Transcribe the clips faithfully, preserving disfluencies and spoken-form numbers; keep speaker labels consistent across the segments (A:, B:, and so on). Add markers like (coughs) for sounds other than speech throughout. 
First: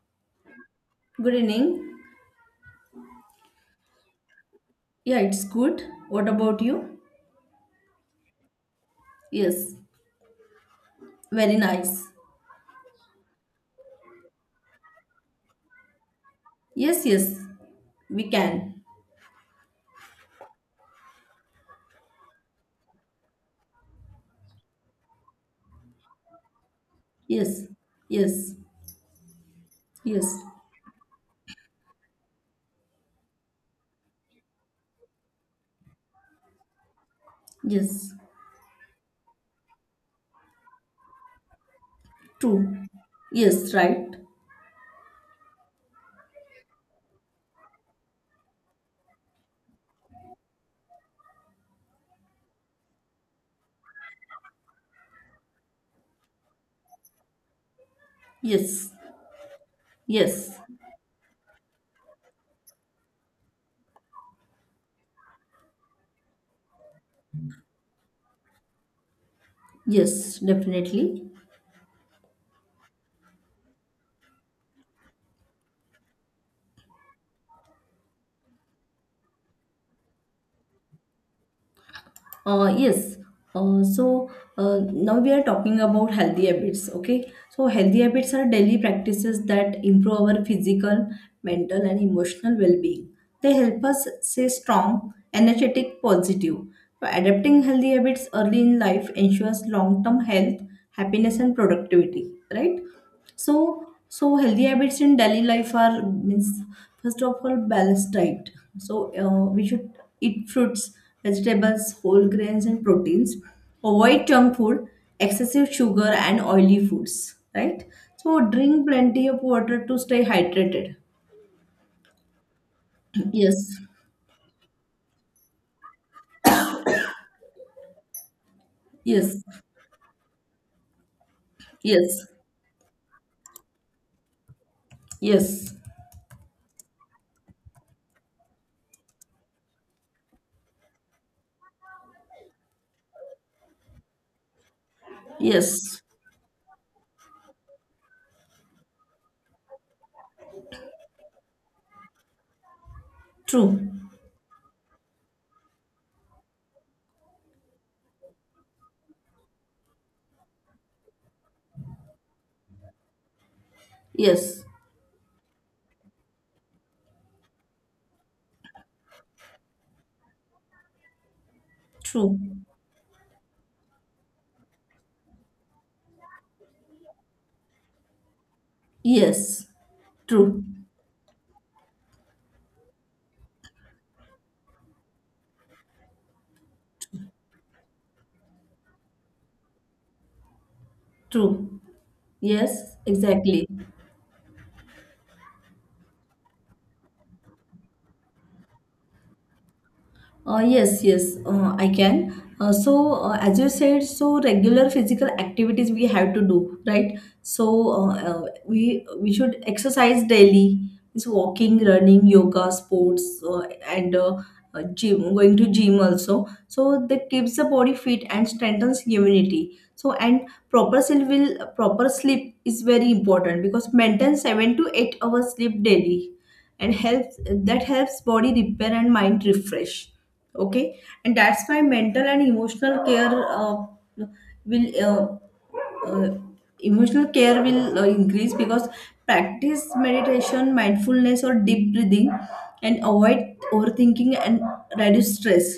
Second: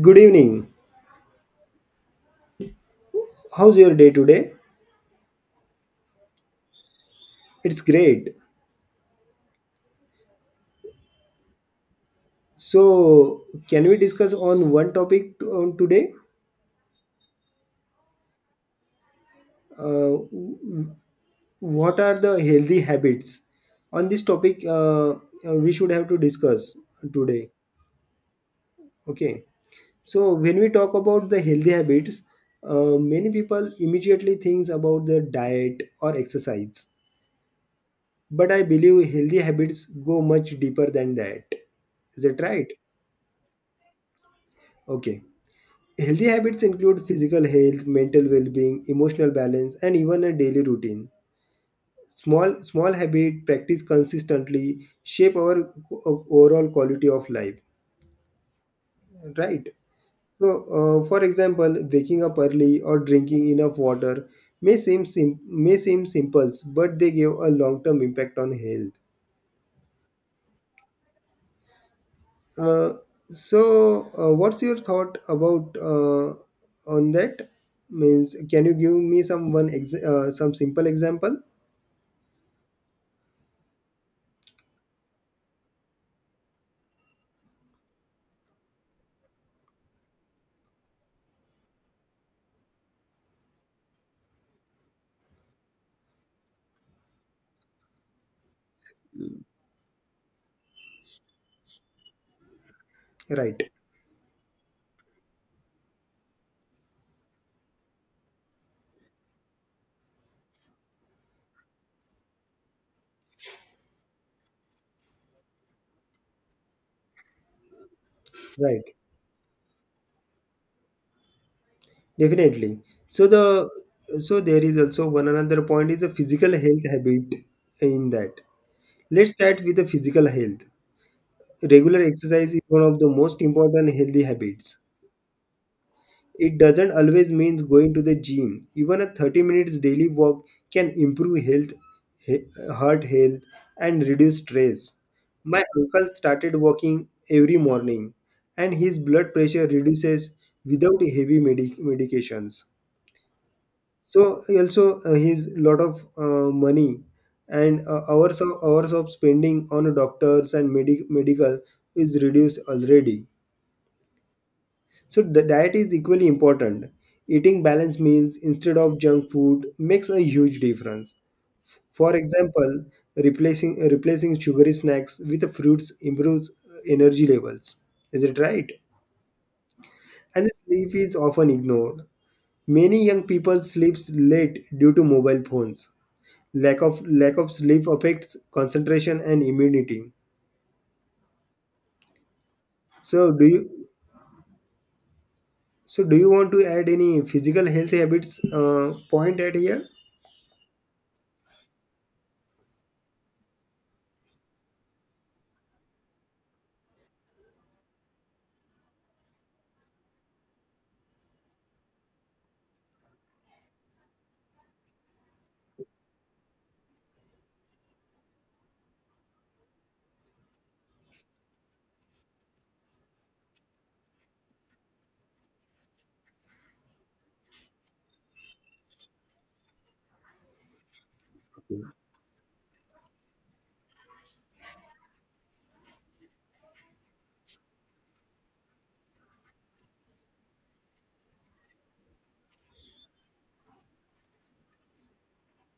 A: Good evening.
B: Good evening.
A: How's your day today?
B: Yeah, it's good. What about you?
A: It's great.
B: Yes, very nice.
A: So, can we discuss on one topic to- on today?
B: Yes, yes, we can.
A: Uh, w- what are the healthy habits? On this topic, uh, uh, we should have to discuss today.
B: Yes, yes,
A: Okay. So,
B: yes,
A: when we talk about the healthy habits, uh, many people immediately thinks about the diet or exercise.
B: yes.
A: But I believe healthy habits go much deeper than that. Is that right?
B: True. Yes, right.
A: Okay. Healthy habits include physical health, mental well-being, emotional balance, and even a daily routine. Small small habit practice consistently shape our o- overall quality of life.
B: Yes,
A: Right.
B: yes,
A: So, uh, for example, waking up early or drinking enough water may seem sim- may seem simple, but they give a long-term impact on health.
B: yes, definitely.
A: Uh, so, uh, what's your thought about uh, on that? Means, can you give me some one ex- uh, some simple example?
B: Uh, yes. Uh, so uh, Now we are talking about healthy habits. Okay. So healthy habits are daily practices that improve our physical, mental, and emotional well-being. They help us stay strong, energetic, positive. So adapting healthy habits early in life ensures long-term health, happiness, and productivity. Right.
A: Right,
B: So, so healthy habits in daily life are means first of all balanced diet. So uh, we should eat fruits, vegetables, whole grains, and proteins. Avoid junk food, excessive sugar, and oily foods. Right. So
A: right,
B: drink plenty of water to stay hydrated.
A: definitely. So
B: (clears throat)
A: the
B: Yes.
A: so there is also one another point is the physical health habit in that. Let's
B: Yes.
A: start with the physical health. Regular
B: Yes.
A: exercise is one of the most important healthy habits.
B: Yes.
A: It doesn't always means going to the gym. Even a thirty minutes daily walk can improve health, he- heart health, and reduce stress. My
B: Yes.
A: uncle started walking every morning, and his blood pressure reduces without heavy medic medications.
B: True.
A: So also uh, his lot of uh, money and uh, hours of hours of spending on doctors and medi- medical is reduced already.
B: Yes.
A: So the diet is equally important. Eating balanced meals instead of junk food makes a huge difference. For
B: True.
A: example, replacing replacing sugary snacks with fruits improves uh, energy levels. Is it right?
B: Yes.
A: And
B: True.
A: sleep is often ignored. Many young people sleep late due to mobile phones. Lack of lack of sleep affects concentration and immunity.
B: True. Yes.
A: so do you
B: Exactly.
A: so do you want to add any physical health habits uh, point at here?
B: Uh, yes, yes, uh, I can. Uh, so, uh, as you said, so regular physical activities we have to do, right? So, uh, uh, we we should exercise daily. It's walking, running, yoga, sports, uh, and uh, uh, gym. Going to gym also. So that keeps the body fit and strengthens immunity. So and proper sleep will proper sleep is very important because maintain seven to eight hours sleep daily, and helps that helps body repair and mind refresh. Okay. And that's why mental and emotional care uh, will uh, uh, emotional care will uh, increase, because practice meditation, mindfulness, or deep breathing, and avoid overthinking and reduce stress.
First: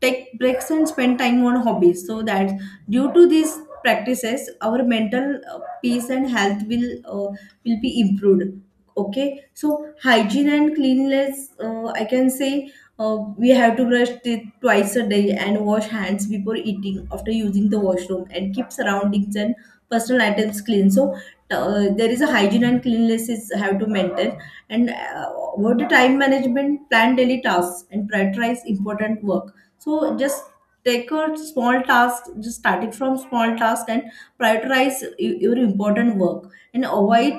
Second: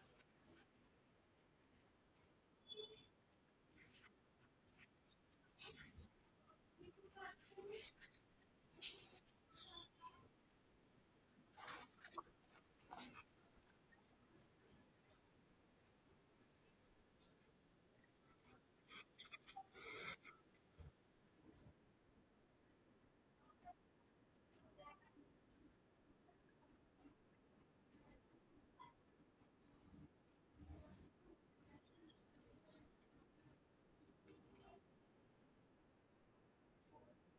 B: Take breaks and spend time on hobbies, so that due to these practices, our mental uh, peace and health will uh, will be improved. Okay, so hygiene and cleanliness, uh, I can say uh, we have to brush teeth twice a day and wash hands before eating, after using the washroom, and keep surroundings and personal items clean. So uh, there is a hygiene and cleanliness is have to maintain. And uh, about the time management, plan daily tasks and prioritize important work. So just take a small task, just starting from small task, and prioritize y- your important work, and avoid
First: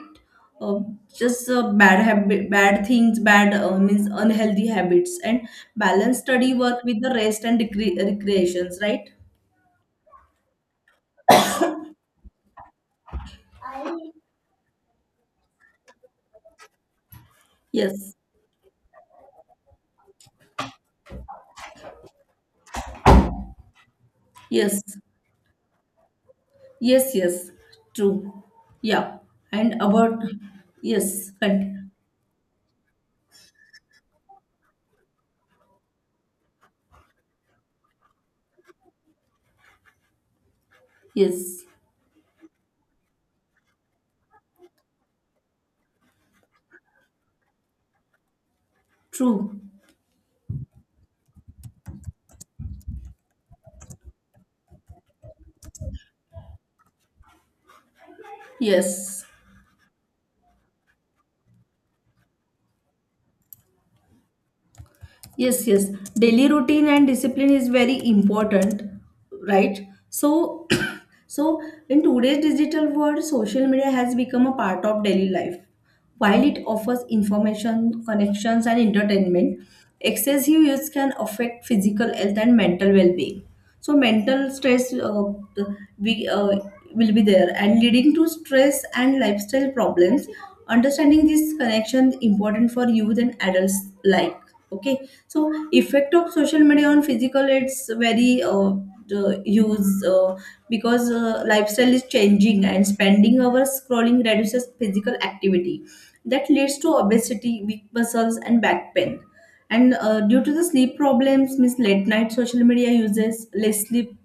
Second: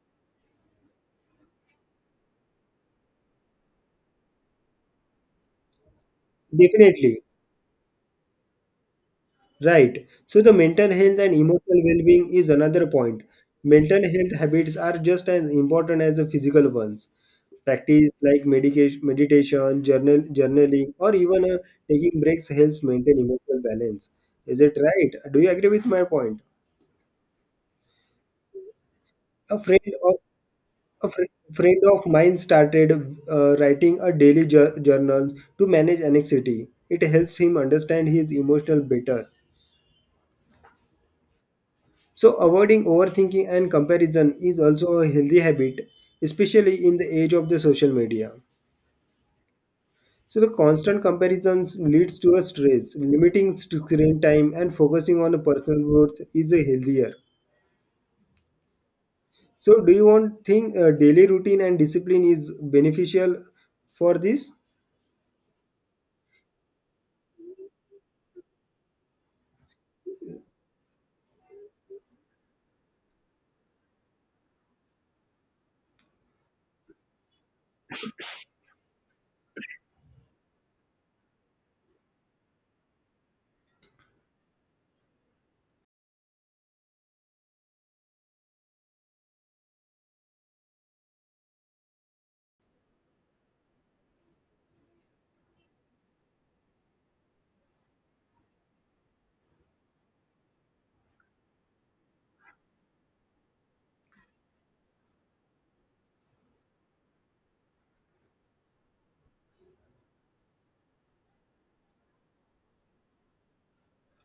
B: uh, just uh, bad habit, bad things, bad uh, means unhealthy habits, and balance study work with the
A: Definitely.
B: rest and recre- recreations, right?
A: Right, so the mental health and emotional well-being is another point. Mental health habits are just as important as the physical ones. Practice
B: Yes,
A: like medication meditation, journal journaling, or even uh, taking breaks helps maintain emotional balance. Is
B: yes,
A: it right? Do you agree with my point?
B: yes, yes, true. Yeah,
A: a
B: and
A: friend or
B: about
A: A fri
B: yes,
A: Friend
B: and
A: of mine started uh, writing a daily jour- journal to manage anxiety. It helps him understand his emotional better.
B: yes,
A: So, avoiding overthinking and comparison is also a healthy habit, especially in the age of the social media.
B: true.
A: So, the constant comparisons leads to a stress. Limiting st- screen time and focusing on the personal growth is a healthier.
B: Yes,
A: So, do you want think uh, daily routine and discipline is beneficial for this?
B: yes, yes. Daily routine and discipline is very important, right? So, (clears throat) so in today's digital world, social media has become a part of daily life. While it offers information, connections, and entertainment, excessive use can affect physical health and mental well-being. So mental stress uh, we uh, will be there, and leading to stress and lifestyle problems. Understanding this connection important for youth and adults, like. Okay. So effect of social media on physical, it's very uh, the use uh, because uh, lifestyle is changing, and spending hours scrolling reduces physical activity, that leads to obesity, weak muscles, and back pain. And uh, due to the sleep problems, means late night social media uses, less sleep,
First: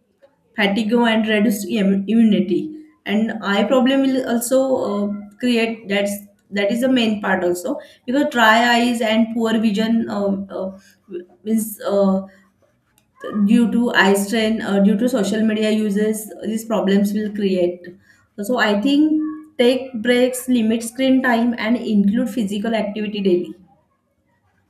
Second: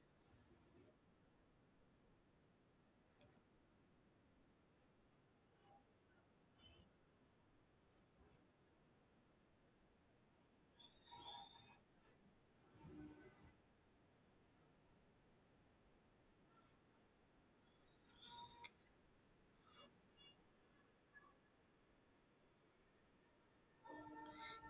B: fatigue, and reduced im- immunity. And eye problem will also uh, create, that's that is the main part also, because dry eyes and poor vision uh, uh, means uh, due to eye strain uh, due to social media uses, these problems will create. So I think take breaks, limit screen time, and include physical activity daily.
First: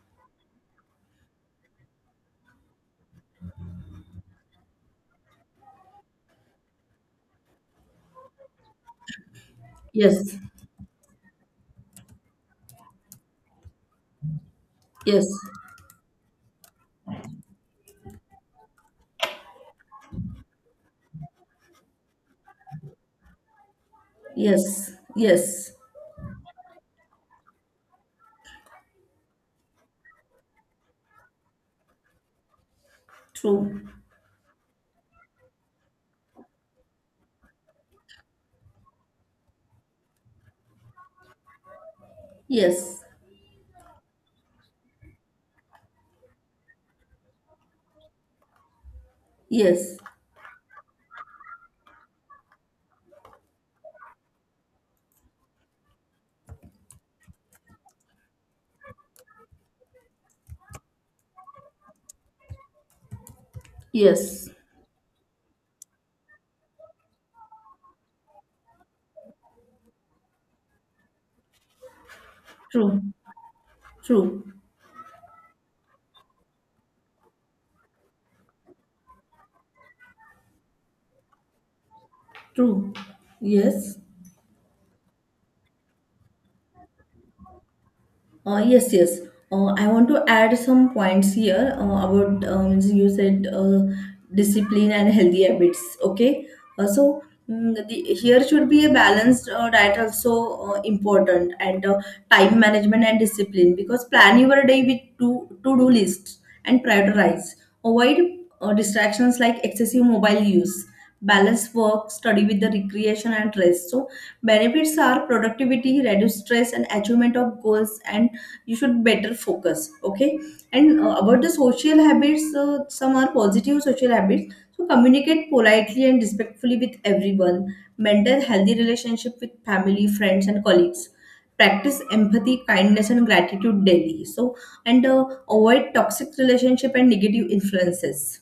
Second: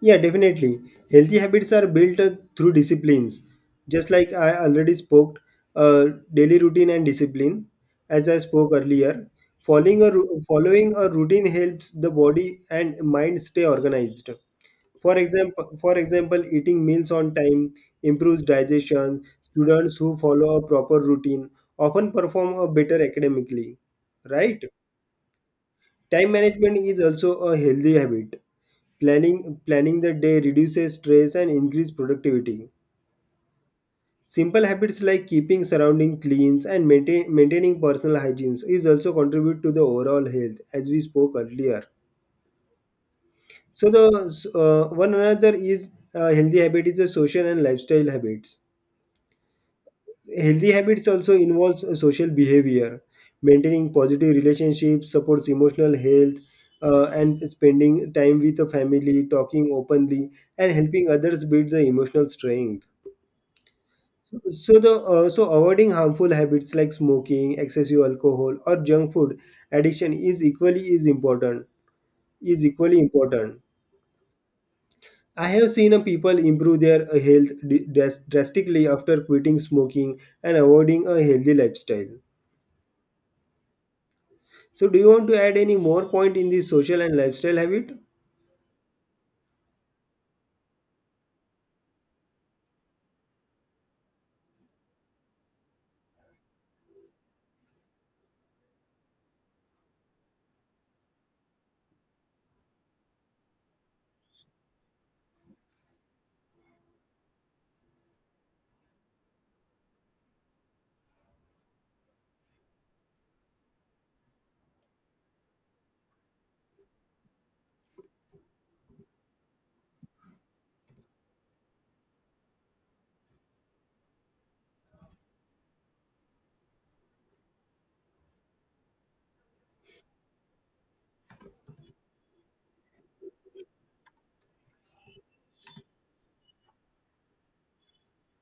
A: Yeah, definitely. Healthy habits are built uh, through disciplines. Just like I already spoke, uh, daily routine and discipline, as I spoke earlier. Following a,
B: Yes.
A: ru- following a routine helps the body and mind stay organized. For
B: Yes.
A: example, for example, eating meals on time improves digestion. Students who follow a proper routine often perform a better academically, right?
B: Yes, yes,
A: Time management is also a healthy habit. Planning planning the day reduces stress and increases productivity.
B: true.
A: Simple habits like keeping surrounding clean and maintain, maintaining personal hygiene is also contribute to the overall health as we spoke earlier.
B: Yes,
A: So the so, uh, one another is uh, healthy habit is the social and lifestyle habits.
B: yes,
A: Healthy habits also involves a social behavior, maintaining positive relationships, supports emotional health, uh, and spending time with the family, talking openly, and helping others build the emotional strength. So,
B: yes,
A: so the uh, so avoiding harmful habits like smoking, excessive alcohol, or junk food addiction is equally is important. Is equally
B: true,
A: important.
B: true,
A: I have seen a people improve their uh, health d- dras- drastically after quitting smoking and avoiding a healthy lifestyle.
B: true. Yes.
A: So do you want to add any more point in the social and lifestyle habit?
B: Uh, yes, yes. Uh, I want to add some points here uh, about um, you said uh, discipline and healthy habits. Okay, uh, so mm, the, here should be a balanced uh, diet also uh, important, and uh, time management and discipline, because plan your day with to to do lists and prioritize. Avoid uh, distractions like excessive mobile use. Balance work, study with the recreation and rest. So benefits are productivity, reduced stress, and achievement of goals, and you should better focus. Okay. And uh, about the social habits, uh, some are positive social habits. So communicate politely and respectfully with everyone, maintain healthy relationship with family, friends, and colleagues, practice empathy, kindness, and gratitude daily. So and uh, avoid toxic relationship and negative influences,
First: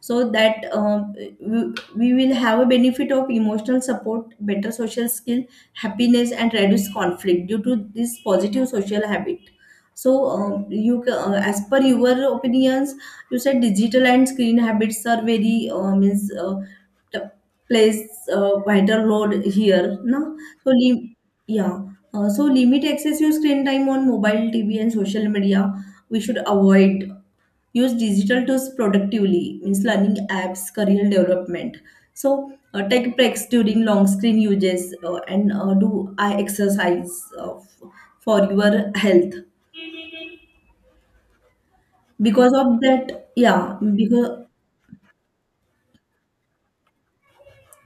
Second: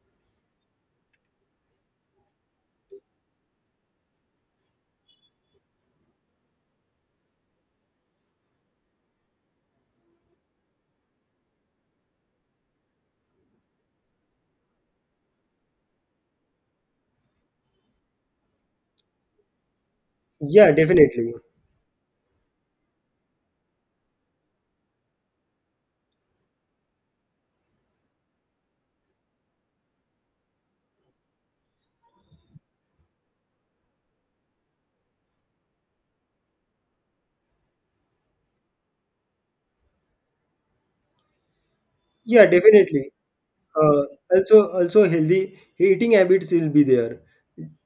B: so that um, we we will have a benefit of emotional support, better social skill, happiness, and reduce conflict due to this positive social habit. So um, you ca- uh, as per your opinions, you said digital and screen habits are very uh, means uh, t- plays uh, vital role here, no? so
A: Yeah,
B: lim-
A: definitely.
B: yeah, uh, so limit excessive screen time on mobile, tv, and social media, we should avoid. Use digital tools productively, means learning apps, career development. So uh, take breaks during long screen uses, uh, and uh, do eye exercise uh, f- for your health,
A: Yeah,
B: because of
A: definitely.
B: that. Yeah,
A: Uh,
B: because
A: also, also healthy eating habits will be there.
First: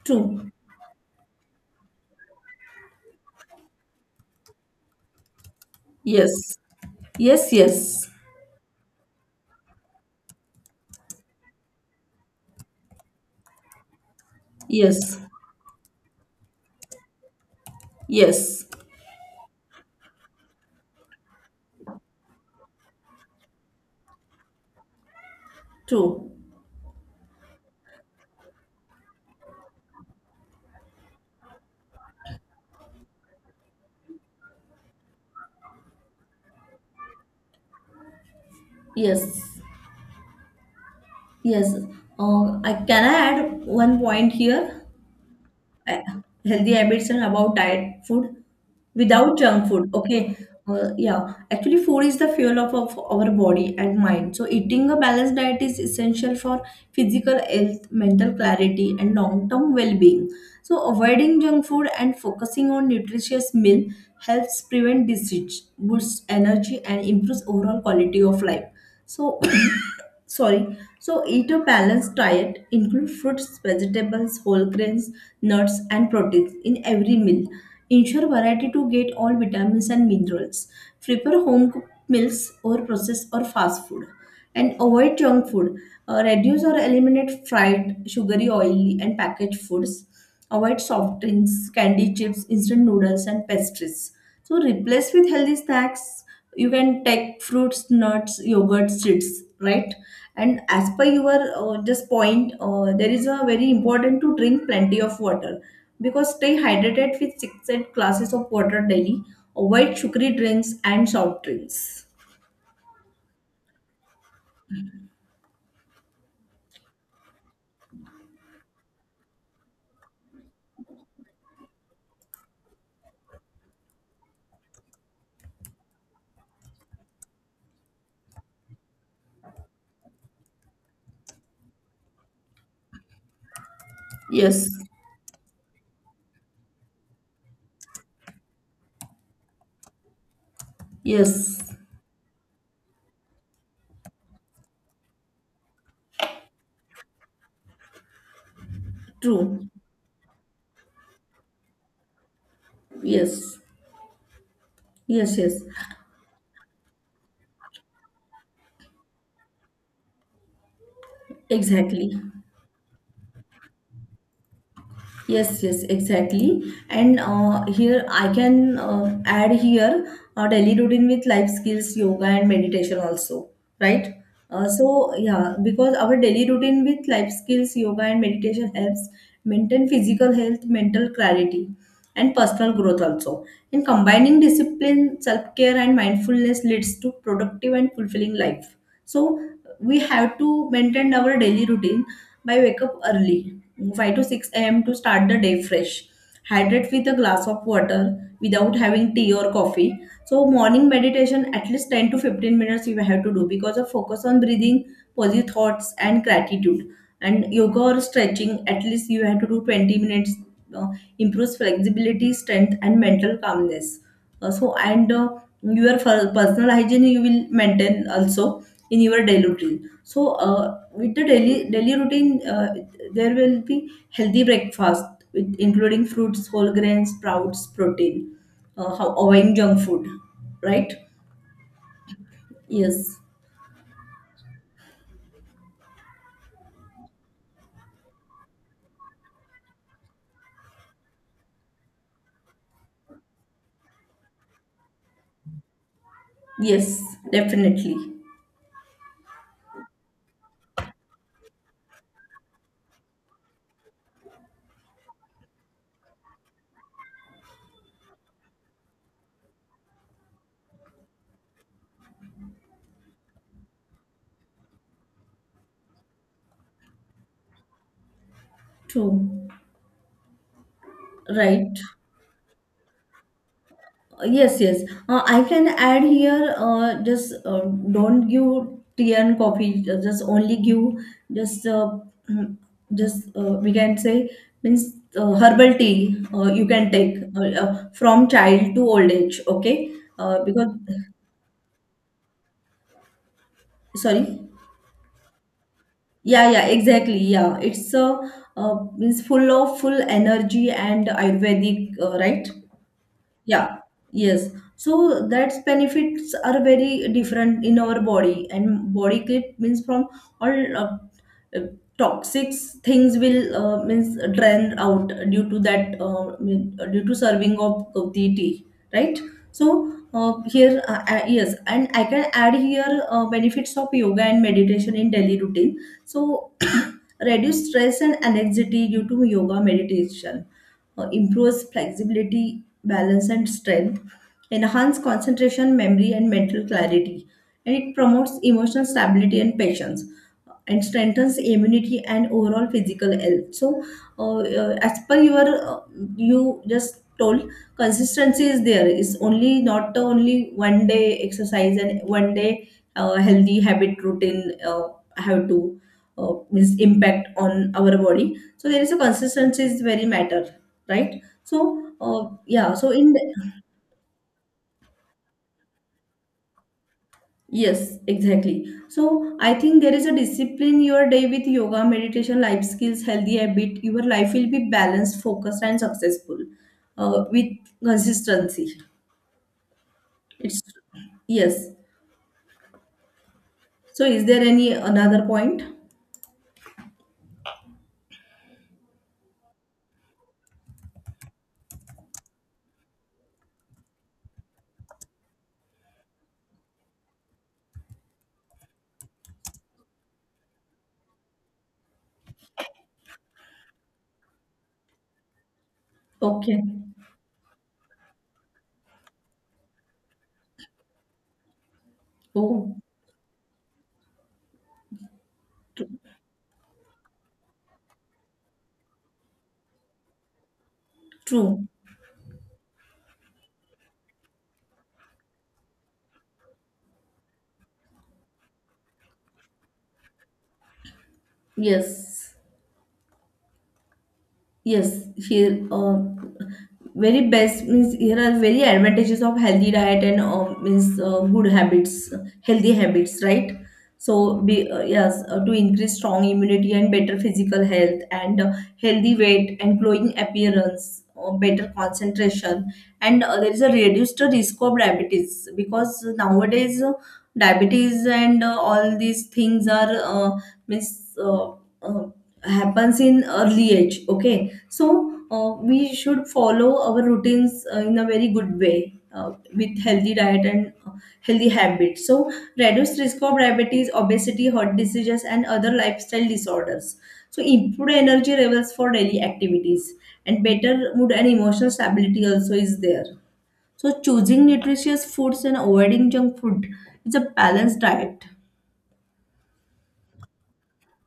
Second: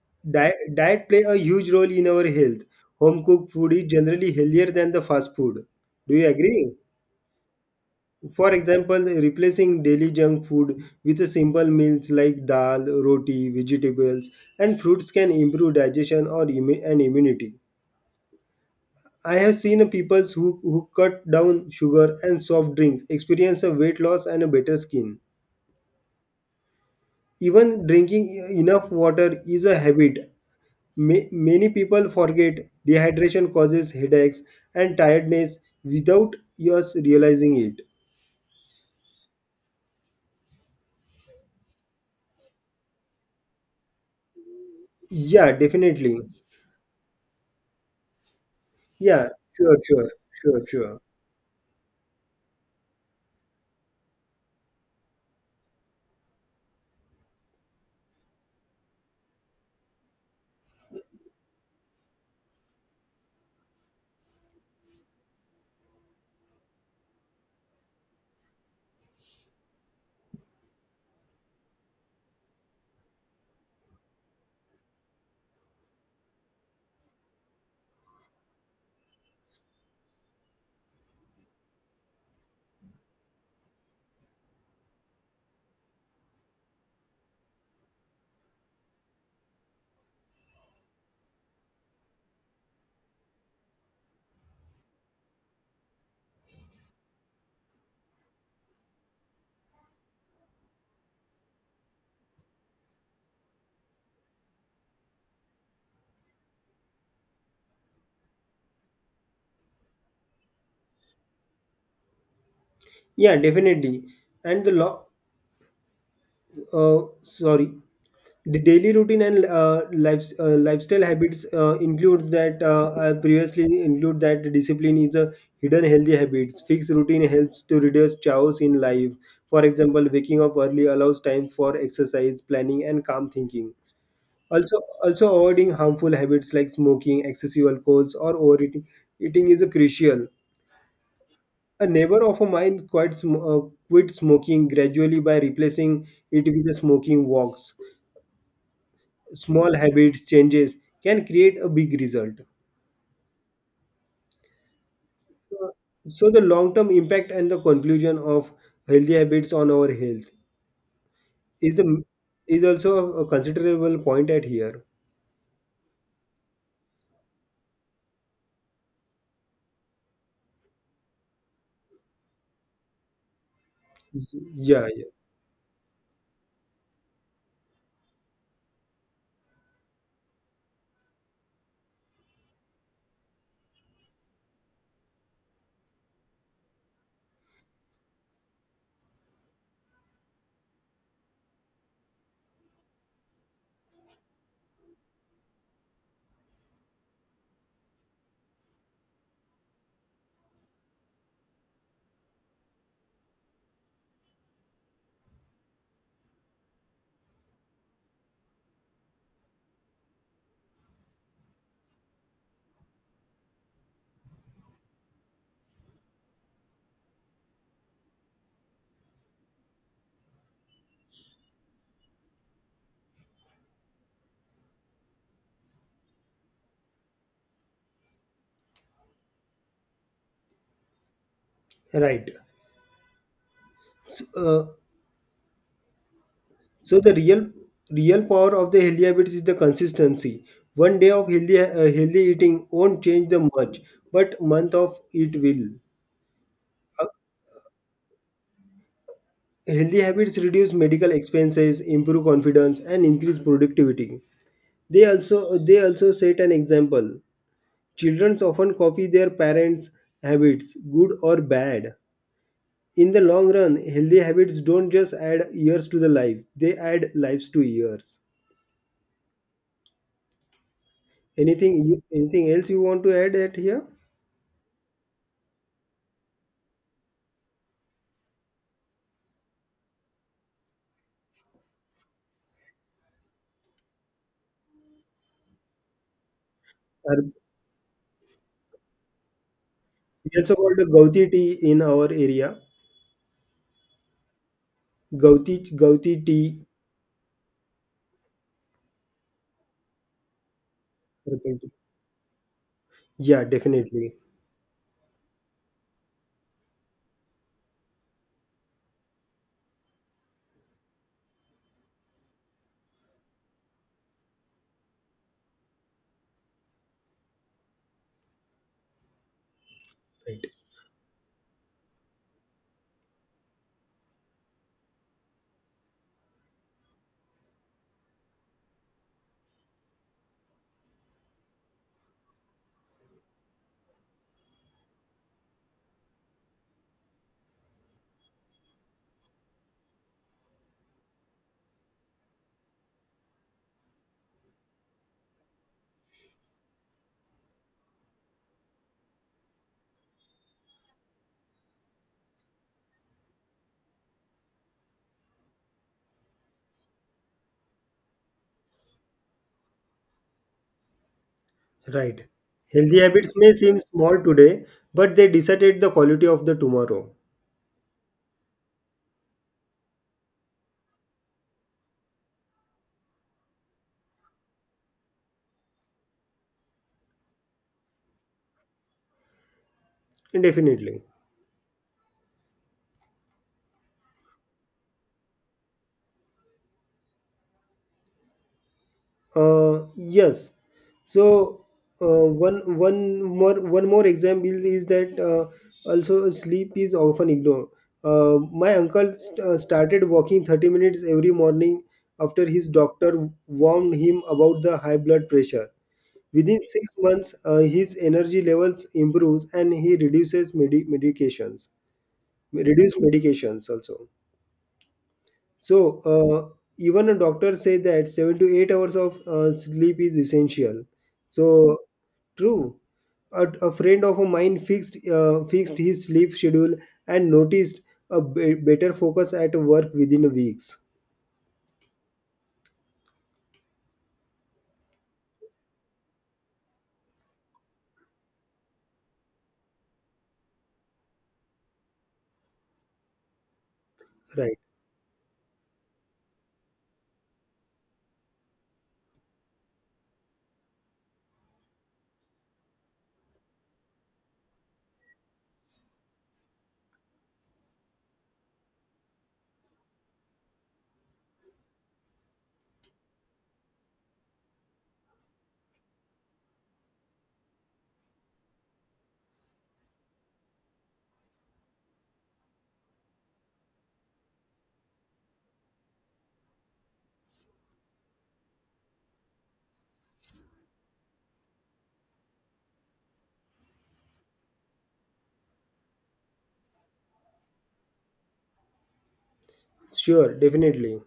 B: true,
A: Diet, diet play a huge role in our health. Home cooked food is generally healthier than the fast food. Do you
B: yes,
A: agree?
B: yes, yes,
A: For example, replacing daily junk food with a simple meals like dal, roti, vegetables, and fruits
B: yes,
A: can improve digestion or immu- and immunity.
B: yes,
A: I have seen a people who, who cut down sugar and soft drinks experience a weight loss and a better skin.
B: true,
A: Even drinking enough water is a habit. Ma- many people forget dehydration causes headaches and tiredness without us realizing it.
B: yes, yes. Uh, I, can I add one point here?
A: Yeah, definitely.
B: Uh, healthy habits are about diet food
A: Yeah,
B: without junk
A: sure,
B: food.
A: sure,
B: Okay.
A: sure,
B: Uh,
A: sure.
B: yeah, actually food is the fuel of, of our body and mind. So eating a balanced diet is essential for physical health, mental clarity, and long term well being. So avoiding junk food and focusing on nutritious meal helps prevent disease, boosts energy, and improves overall quality of life. So, (coughs) sorry. So, eat a balanced diet, include fruits, vegetables, whole grains, nuts, and proteins in every meal. Ensure variety to get all vitamins and minerals. Prefer home cooked meals or processed or fast food. And avoid junk food. Uh, reduce or eliminate fried, sugary, oily, and packaged foods. Avoid soft drinks, candy chips, instant noodles, and pastries. So replace with healthy snacks. You can take fruits, nuts, yogurt, seeds, right? And as per your uh, just point, uh, there is a very important to drink plenty of water, because stay hydrated with six eight glasses of water daily. Avoid sugary drinks and soft drinks.
A: Yeah, definitely. And the law, uh, sorry, the daily routine and uh, lives, uh, lifestyle habits uh, includes that uh, I previously include that discipline is a hidden healthy habits. Fixed routine helps to reduce chaos in life. For example, waking up early allows time for exercise, planning, and calm thinking.
B: Yes,
A: Also, also avoiding harmful habits like smoking, excessive alcohols, or overeating eating is a crucial.
B: yes,
A: A neighbor of mine quit, sm- uh, quit smoking gradually by replacing it with a smoking walks.
B: true.
A: Small habits changes can create a big result.
B: Yes, yes, yes,
A: Uh, so the long term impact and the conclusion of healthy habits on our health is the
B: exactly.
A: is also a, a considerable point at here.
B: Yes, yes, exactly. And uh, here I can uh, add here a daily routine with life skills, yoga, and meditation also, right? Uh,
A: yeah,
B: so yeah, because our daily routine with life skills, yoga, and meditation helps maintain physical health, mental clarity, and personal growth also. And combining discipline, self-care, and mindfulness leads to productive and fulfilling life. So we have to maintain our daily routine. I wake up early, five to six a m, to start the day fresh, hydrate with a glass of water without having tea or coffee. So morning meditation, at least ten to fifteen minutes you have to do, because of focus on breathing, positive thoughts, and gratitude. And yoga or stretching, at least you have to do twenty minutes, uh, improves flexibility, strength, and mental calmness. Uh, so and uh, your fir- personal hygiene you will maintain also in your daily routine. So uh, with the daily daily routine, uh, there will be healthy breakfast with including fruits, whole grains, sprouts, protein, uh, how avoiding junk food, right?
A: yeah right.
B: Yes,
A: uh, so the real real power of the healthy habits is the consistency. One day of healthy uh, healthy eating won't change the much, but month of it will.
B: yes, definitely.
A: Healthy habits reduce medical expenses, improve confidence, and increase productivity. They also they also set an example. Children often copy their parents' habits, good or bad. In the long run, healthy habits don't just add years to the life; they add lives to years.
B: True, right?
A: Anything you, anything else you want to add at here?
B: Uh, Yes, yes. Uh, I can add here. Uh, just uh, Don't give tea and coffee. uh, Just only give just uh, mm, just uh, we can say means uh, herbal tea. Uh, you can
A: Or
B: take uh, uh, from child to old age. Okay.
A: we
B: Uh,
A: also
B: because
A: called the Gauti tea in our area.
B: sorry.
A: Gauti Gauti tea.
B: Yeah, yeah, exactly. Yeah, it's a uh, means full of full energy and Ayurvedic, uh, right?
A: Yeah,
B: Yeah,
A: definitely.
B: yes. So that's benefits are very different in our body, and body clean means from all uh, uh, toxic things will uh, means drain out, due to that uh, mean- uh, due to serving of, of the tea, right? So uh,
A: Right.
B: here uh, uh, yes, and I can add here uh, benefits of yoga and meditation in daily routine. So (coughs) (clears throat) reduce stress and anxiety due to yoga meditation, uh, improves flexibility, balance, and strength, enhance concentration, memory, and mental clarity, and it promotes emotional stability and patience, uh, and strengthens immunity and overall physical health. So, uh, uh, as per your uh, you just told, consistency is there. It's only not the only one day exercise and one day uh, healthy habit routine uh, have to uh, means impact on our body. So there is a consistency is very matter, right? So
A: Right.
B: uh, yeah so
A: Healthy
B: in
A: habits
B: the,
A: may seem small today, but they decide the quality of the tomorrow.
B: yes, exactly. So I think there is a discipline your day with yoga, meditation, life skills, healthy habit, your life will be balanced, focused, and successful, uh, with consistency, it's
A: Definitely.
B: yes. So is there any another point?
A: Uh, yes. So uh, one one more one more example is that uh, also sleep is often ignored. Uh, my uncle st- uh, started walking thirty minutes every morning after his doctor warned him about the high blood pressure. Within
B: Okay.
A: six months, uh, his energy levels improves and he reduces medi- medications.
B: Oh.
A: Reduce medications also.
B: tr-
A: So uh, even a doctor say that seven to eight hours of uh, sleep is essential.
B: True,
A: So true. A, a friend of mine fixed uh, fixed his sleep schedule and noticed a b- better focus at work within weeks.
B: yes. Yes, here uh, very best means here are very advantages of healthy diet and uh, means uh, good habits, healthy habits, right? So
A: Right.
B: be uh, yes uh, to increase strong immunity and better physical health, and uh, healthy weight and glowing appearance, uh, better concentration, and uh, there is a reduced risk of diabetes, because nowadays uh, diabetes and uh, all these things are uh, means. Uh, uh, Happens in early age, okay. So uh, we should follow our routines uh, in a very good way, uh, with healthy diet and uh, healthy habits. So reduce risk of diabetes, obesity, heart diseases, and other lifestyle disorders. So improve energy levels for daily activities and better mood and emotional stability also is there. So choosing nutritious foods and avoiding junk food is a balanced diet.
A: Sure. Definitely.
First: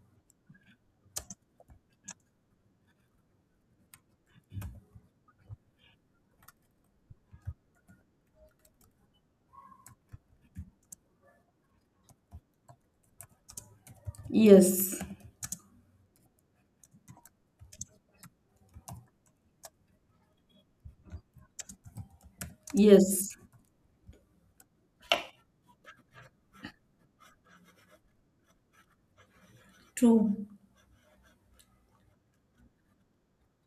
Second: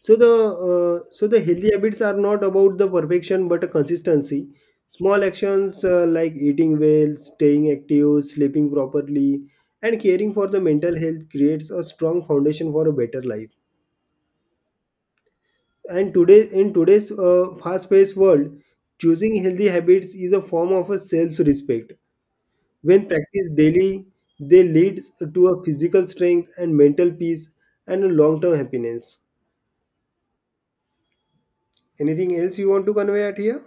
A: So the uh, so the healthy habits are not about the perfection but a consistency. Small actions uh, like eating well, staying active, sleeping properly, and caring for the mental health creates a strong foundation for a better life.
B: Yes,
A: And today, in today's uh, fast-paced world, choosing healthy habits is a form of a self-respect. When
B: yes,
A: practiced daily, they lead to a physical strength and mental peace and a long-term happiness.
B: true.
A: Anything else you want to convey at here?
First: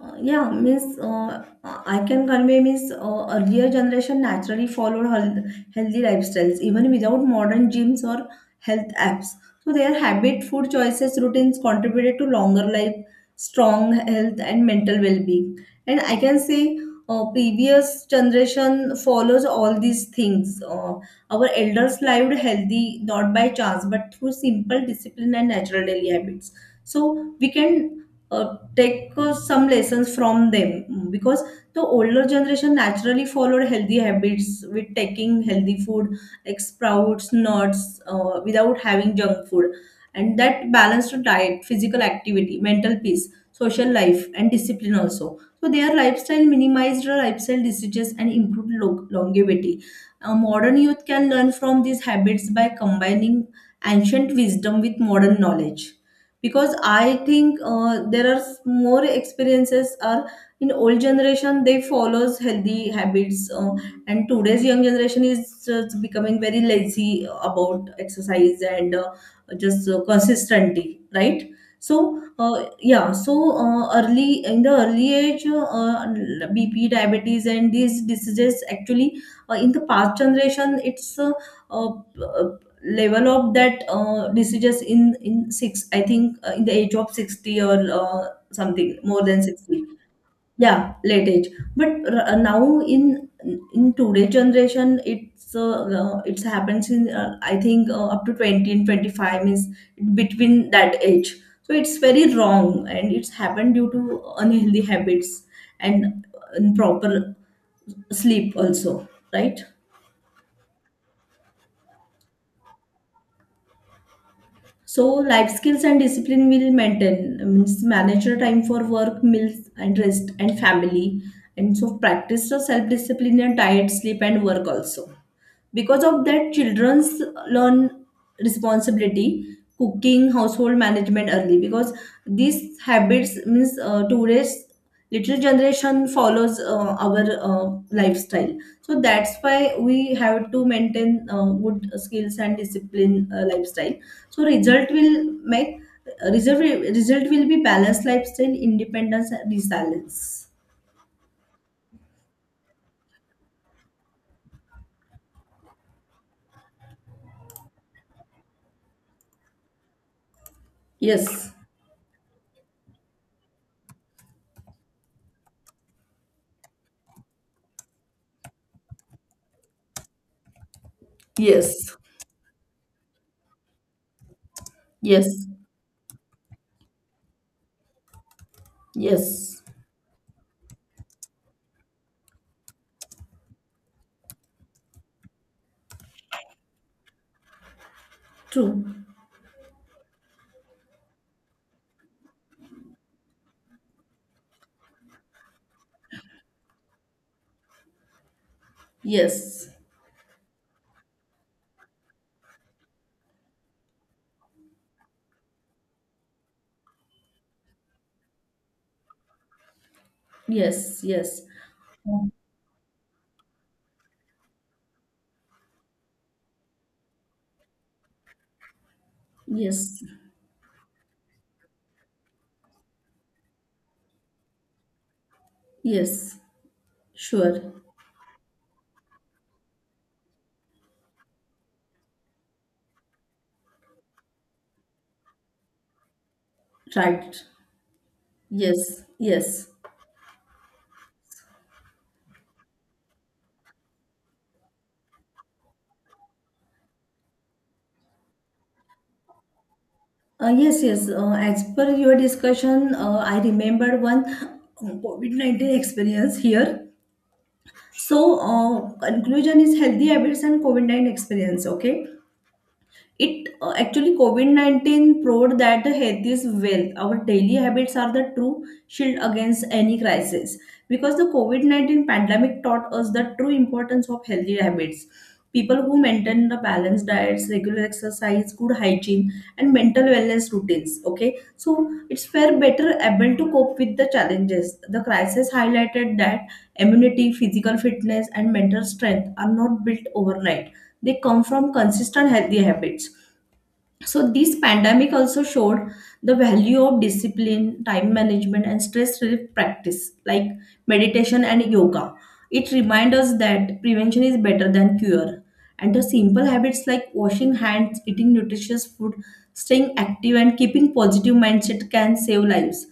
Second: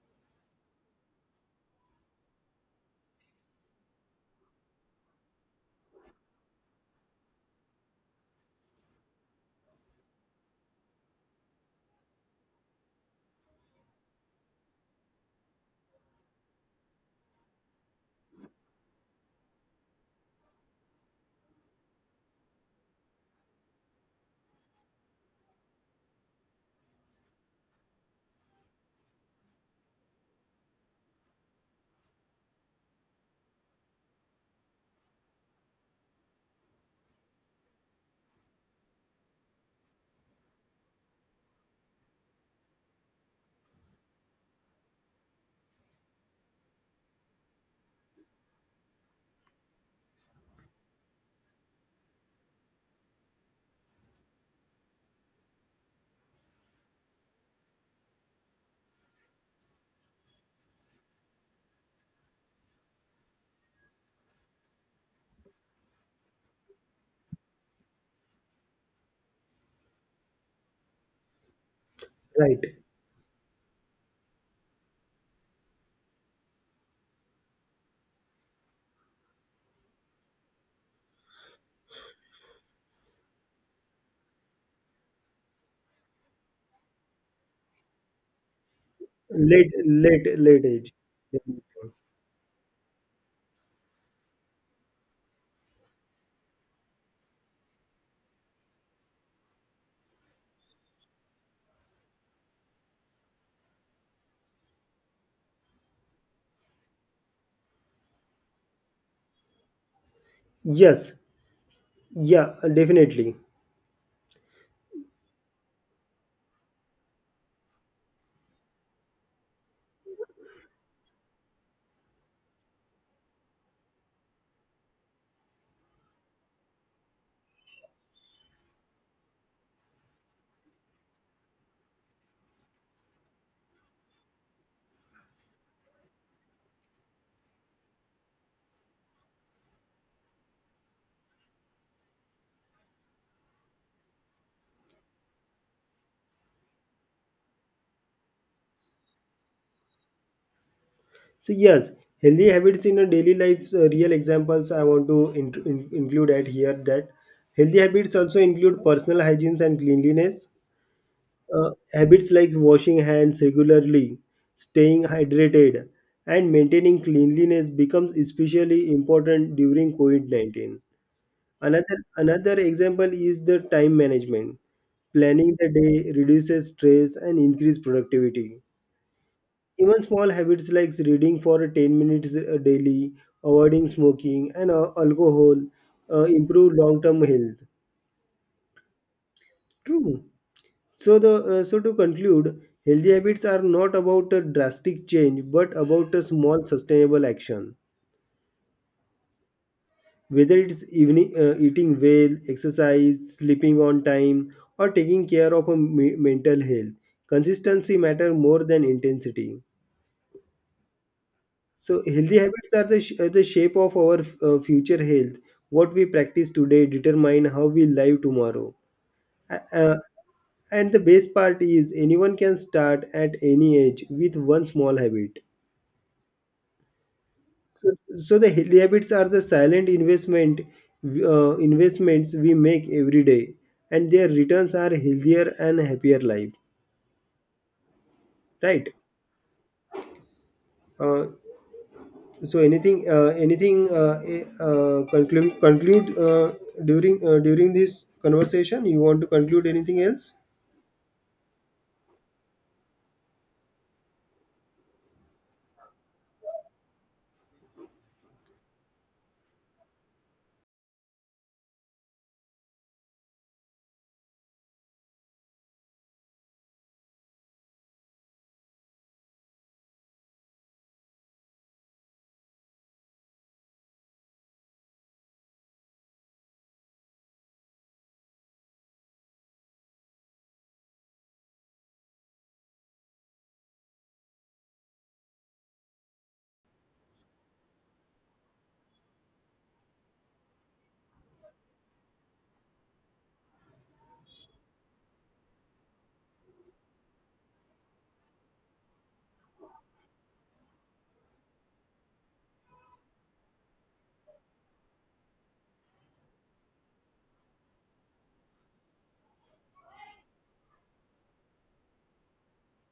B: Uh, Yeah, means uh, I can convey, means uh, earlier generation naturally followed health, healthy lifestyles even without modern gyms or health apps. So their habit, food choices, routines contributed to longer life, strong health, and mental well-being. And I can say uh, previous generation follows all these things. Uh, our elders lived healthy not by chance but through simple discipline and natural daily habits. So we can uh, take uh, some lessons from them Mm, because the older generation naturally followed healthy habits with taking healthy food like sprouts, nuts, uh, without having junk food, and that balanced diet, physical activity, mental peace, social life, and discipline also. So their lifestyle minimized the lifestyle diseases and improved lo- longevity. Uh, modern youth can learn from these habits by combining ancient wisdom with modern knowledge, because I think uh, there are s- more experiences are in old generation. They follows healthy habits, uh, and today's young generation is just becoming very lazy about exercise and uh, just uh, consistency, right? So
A: Right.
B: uh, yeah, so uh, early in the early age, uh, BP, diabetes and these diseases, actually, uh, in the past generation it's uh, uh, level of that, uh, decisions in in six, I think, uh, in the age of sixty, or uh, something more than
A: Late,
B: sixty.
A: late, late age.
B: Yeah, late age, but r- uh, now in in today generation, it's uh, uh, it's happens in, uh, I think, uh, up to twenty and twenty-five is between that age. So it's very wrong, and it's happened due to unhealthy habits and uh, improper sleep also, right?
A: Yes, yeah, definitely.
B: So life skills and discipline will maintain, means, manage your time for work, meals and rest and family. And so practice your self-discipline and diet, sleep and work also, because of that children's learn responsibility, cooking, household management early, because these habits, means, uh, today's little generation follows uh, our uh, lifestyle, so that's why we have to maintain uh, good skills and discipline uh, lifestyle. So result will make result, result will be balanced lifestyle, independence, and resilience.
A: So yes, healthy habits in our daily lives. Uh, real examples I want to in, in- include at here that healthy habits also include personal hygiene and cleanliness.
B: Yes.
A: Uh, habits like washing hands regularly, staying hydrated, and maintaining cleanliness becomes especially important during COVID nineteen.
B: Yes,
A: Another another example is the time management.
B: yes,
A: Planning the day reduces stress and increase productivity.
B: yes.
A: Even small habits like reading for ten minutes uh, daily, avoiding smoking and uh, alcohol uh, improve long-term health.
B: True.
A: True. So the uh, so to conclude, healthy habits are not about a drastic change but about a small sustainable action.
B: Yes,
A: Whether it's evening uh, eating well, exercise, sleeping on time, or taking care of a me- mental health, consistency matter more than intensity.
B: yes, yes.
A: So
B: Mm.
A: healthy habits are the, sh- are the shape of our uh, future health. What we practice today determine how we live tomorrow. uh,
B: Yes,
A: and the best part is anyone can start at any age with one small habit.
B: yes. Sure.
A: So the healthy habits are the silent investment, uh, investments we make every day, and their returns are healthier and happier life.
B: Right.
A: Right.
B: Yes, yes.
A: Uh, so anything uh, anything uh, eh, uh, Conclude conclude uh, during uh, during this conversation. You want to conclude anything else?
B: Uh, yes, yes. Uh, as per your discussion, uh, I remember one, uh, COVID nineteen experience here. So, uh, conclusion is healthy habits and COVID nineteen experience, okay? It uh, Actually, COVID nineteen proved that the health is wealth. Our daily habits are the true shield against any crisis, because the COVID nineteen pandemic taught us the true importance of healthy habits. People who maintain the balanced diets, regular exercise, good hygiene, and mental wellness routines. Okay, so it's were better able to cope with the challenges. The crisis highlighted that immunity, physical fitness, and mental strength are not built overnight. They come from consistent healthy habits. So this pandemic also showed the value of discipline, time management, and stress relief practice like meditation and yoga. It reminds us that prevention is better than cure, and the simple habits like washing hands, eating nutritious food, staying active, and keeping positive mindset can save lives.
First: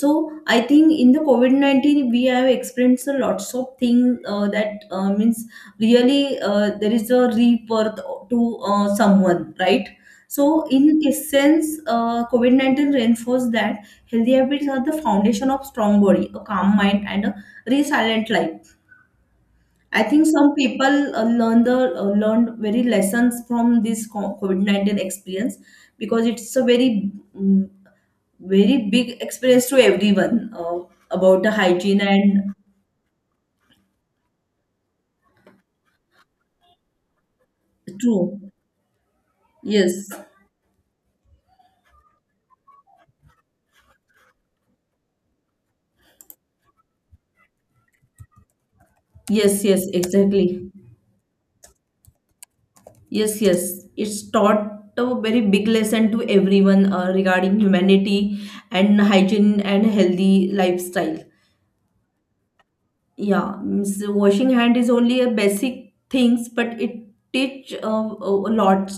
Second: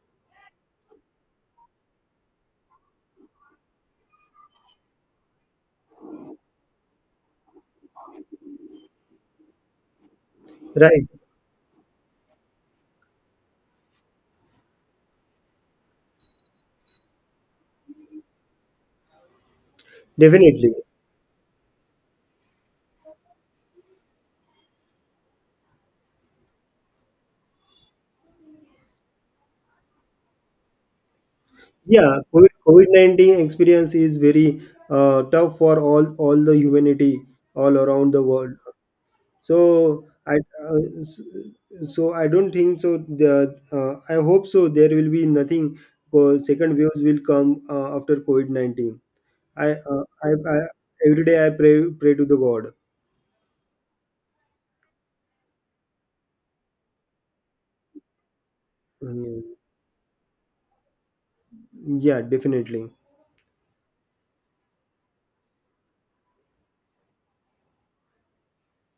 B: So I think in the COVID nineteen we have experienced a lots of things, uh, that, uh, means, really, uh, there is a rebirth to, uh, someone, right? So, in
A: Right,
B: essence, uh, COVID nineteen reinforced that healthy habits are the foundation of strong body, a calm mind, and a resilient life. I think some
A: definitely.
B: people uh, learn the uh, learned very lessons from this co- COVID nineteen experience, because it's a very mm, very big experience to everyone, uh, about the hygiene
A: Yeah, COVID,
B: and.
A: COVID-19 experience is very uh, tough for all all the humanity all around the
B: True.
A: world. so
B: Yes,
A: i uh, s- so I don't think so. The uh, I hope so there will be nothing co- second waves will come uh, after COVID nineteen.
B: yes,
A: I,
B: yes,
A: uh, I I
B: exactly.
A: every day I pray pray to the god.
B: Yes, yes. It's taught a very big lesson to everyone, uh, regarding humanity and
A: Mm,
B: hygiene and healthy lifestyle.
A: yeah, definitely.
B: Yeah, means washing hand is only a basic things, but it teach uh, a a lot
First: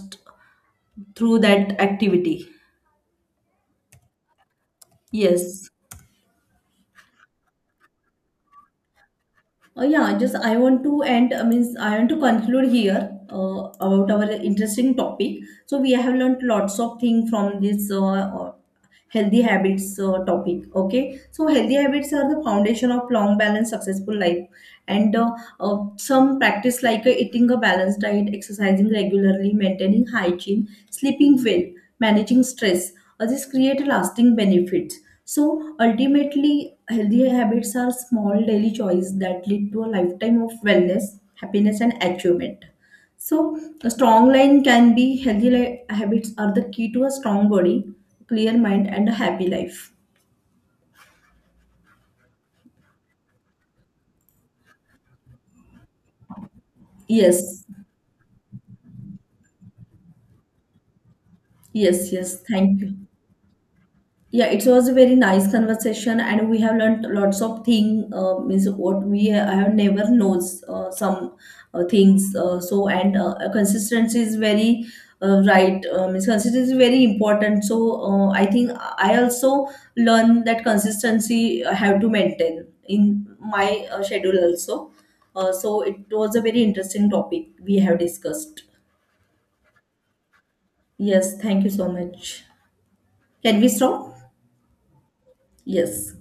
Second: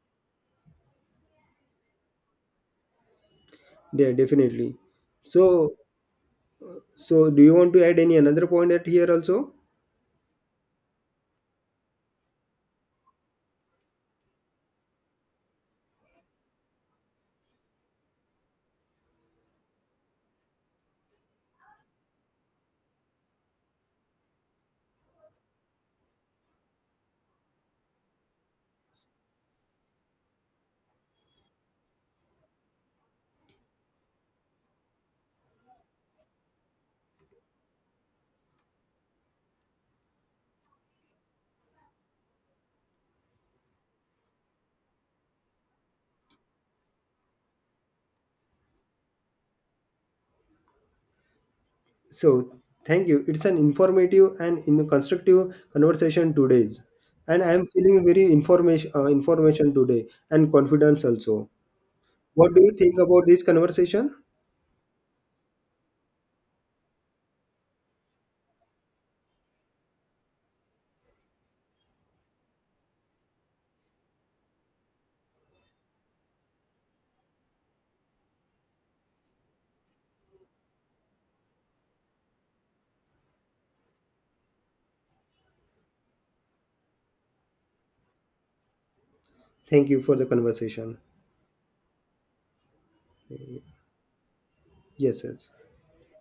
B: through that activity.
A: Yeah, definitely.
B: Yes.
A: So so do you want to add any another point at here also?
B: Uh, yeah, just I want to end, I mean, I want to conclude here uh, about our interesting topic. So we have learned lots of things from this uh, uh, healthy habits uh, topic. Okay, so healthy habits are the foundation of long, balanced, successful life, and uh, uh, some practice like uh, eating a balanced diet, exercising regularly, maintaining hygiene, sleeping well, managing stress. Uh, this create lasting benefits. So ultimately, healthy habits are small daily choices that lead to a lifetime of wellness, happiness, and achievement. So a strong line can be healthy li- habits are the key to a strong body, clear mind, and a happy life.
A: So thank you, it's an informative and in constructive conversation today's. And I
B: Yes,
A: am feeling very information uh, information today and confidence also.
B: yes, yes.
A: What do you
B: Thank you.
A: think about this conversation?
B: Yeah, it was a very nice conversation, and we have learned lots of thing. Uh, means what we ha- have never knows, uh, some, uh, things. Uh, so and, uh, consistency is very, uh, right. Uh, means consistency is very important. So uh, I think I also learn that consistency I have to maintain in my uh, schedule also. Uh, so it was a very interesting topic we have discussed.
A: Thank you for the conversation.
B: Yes, thank you so much. Can we stop?
A: Yes, yes.
B: Yes.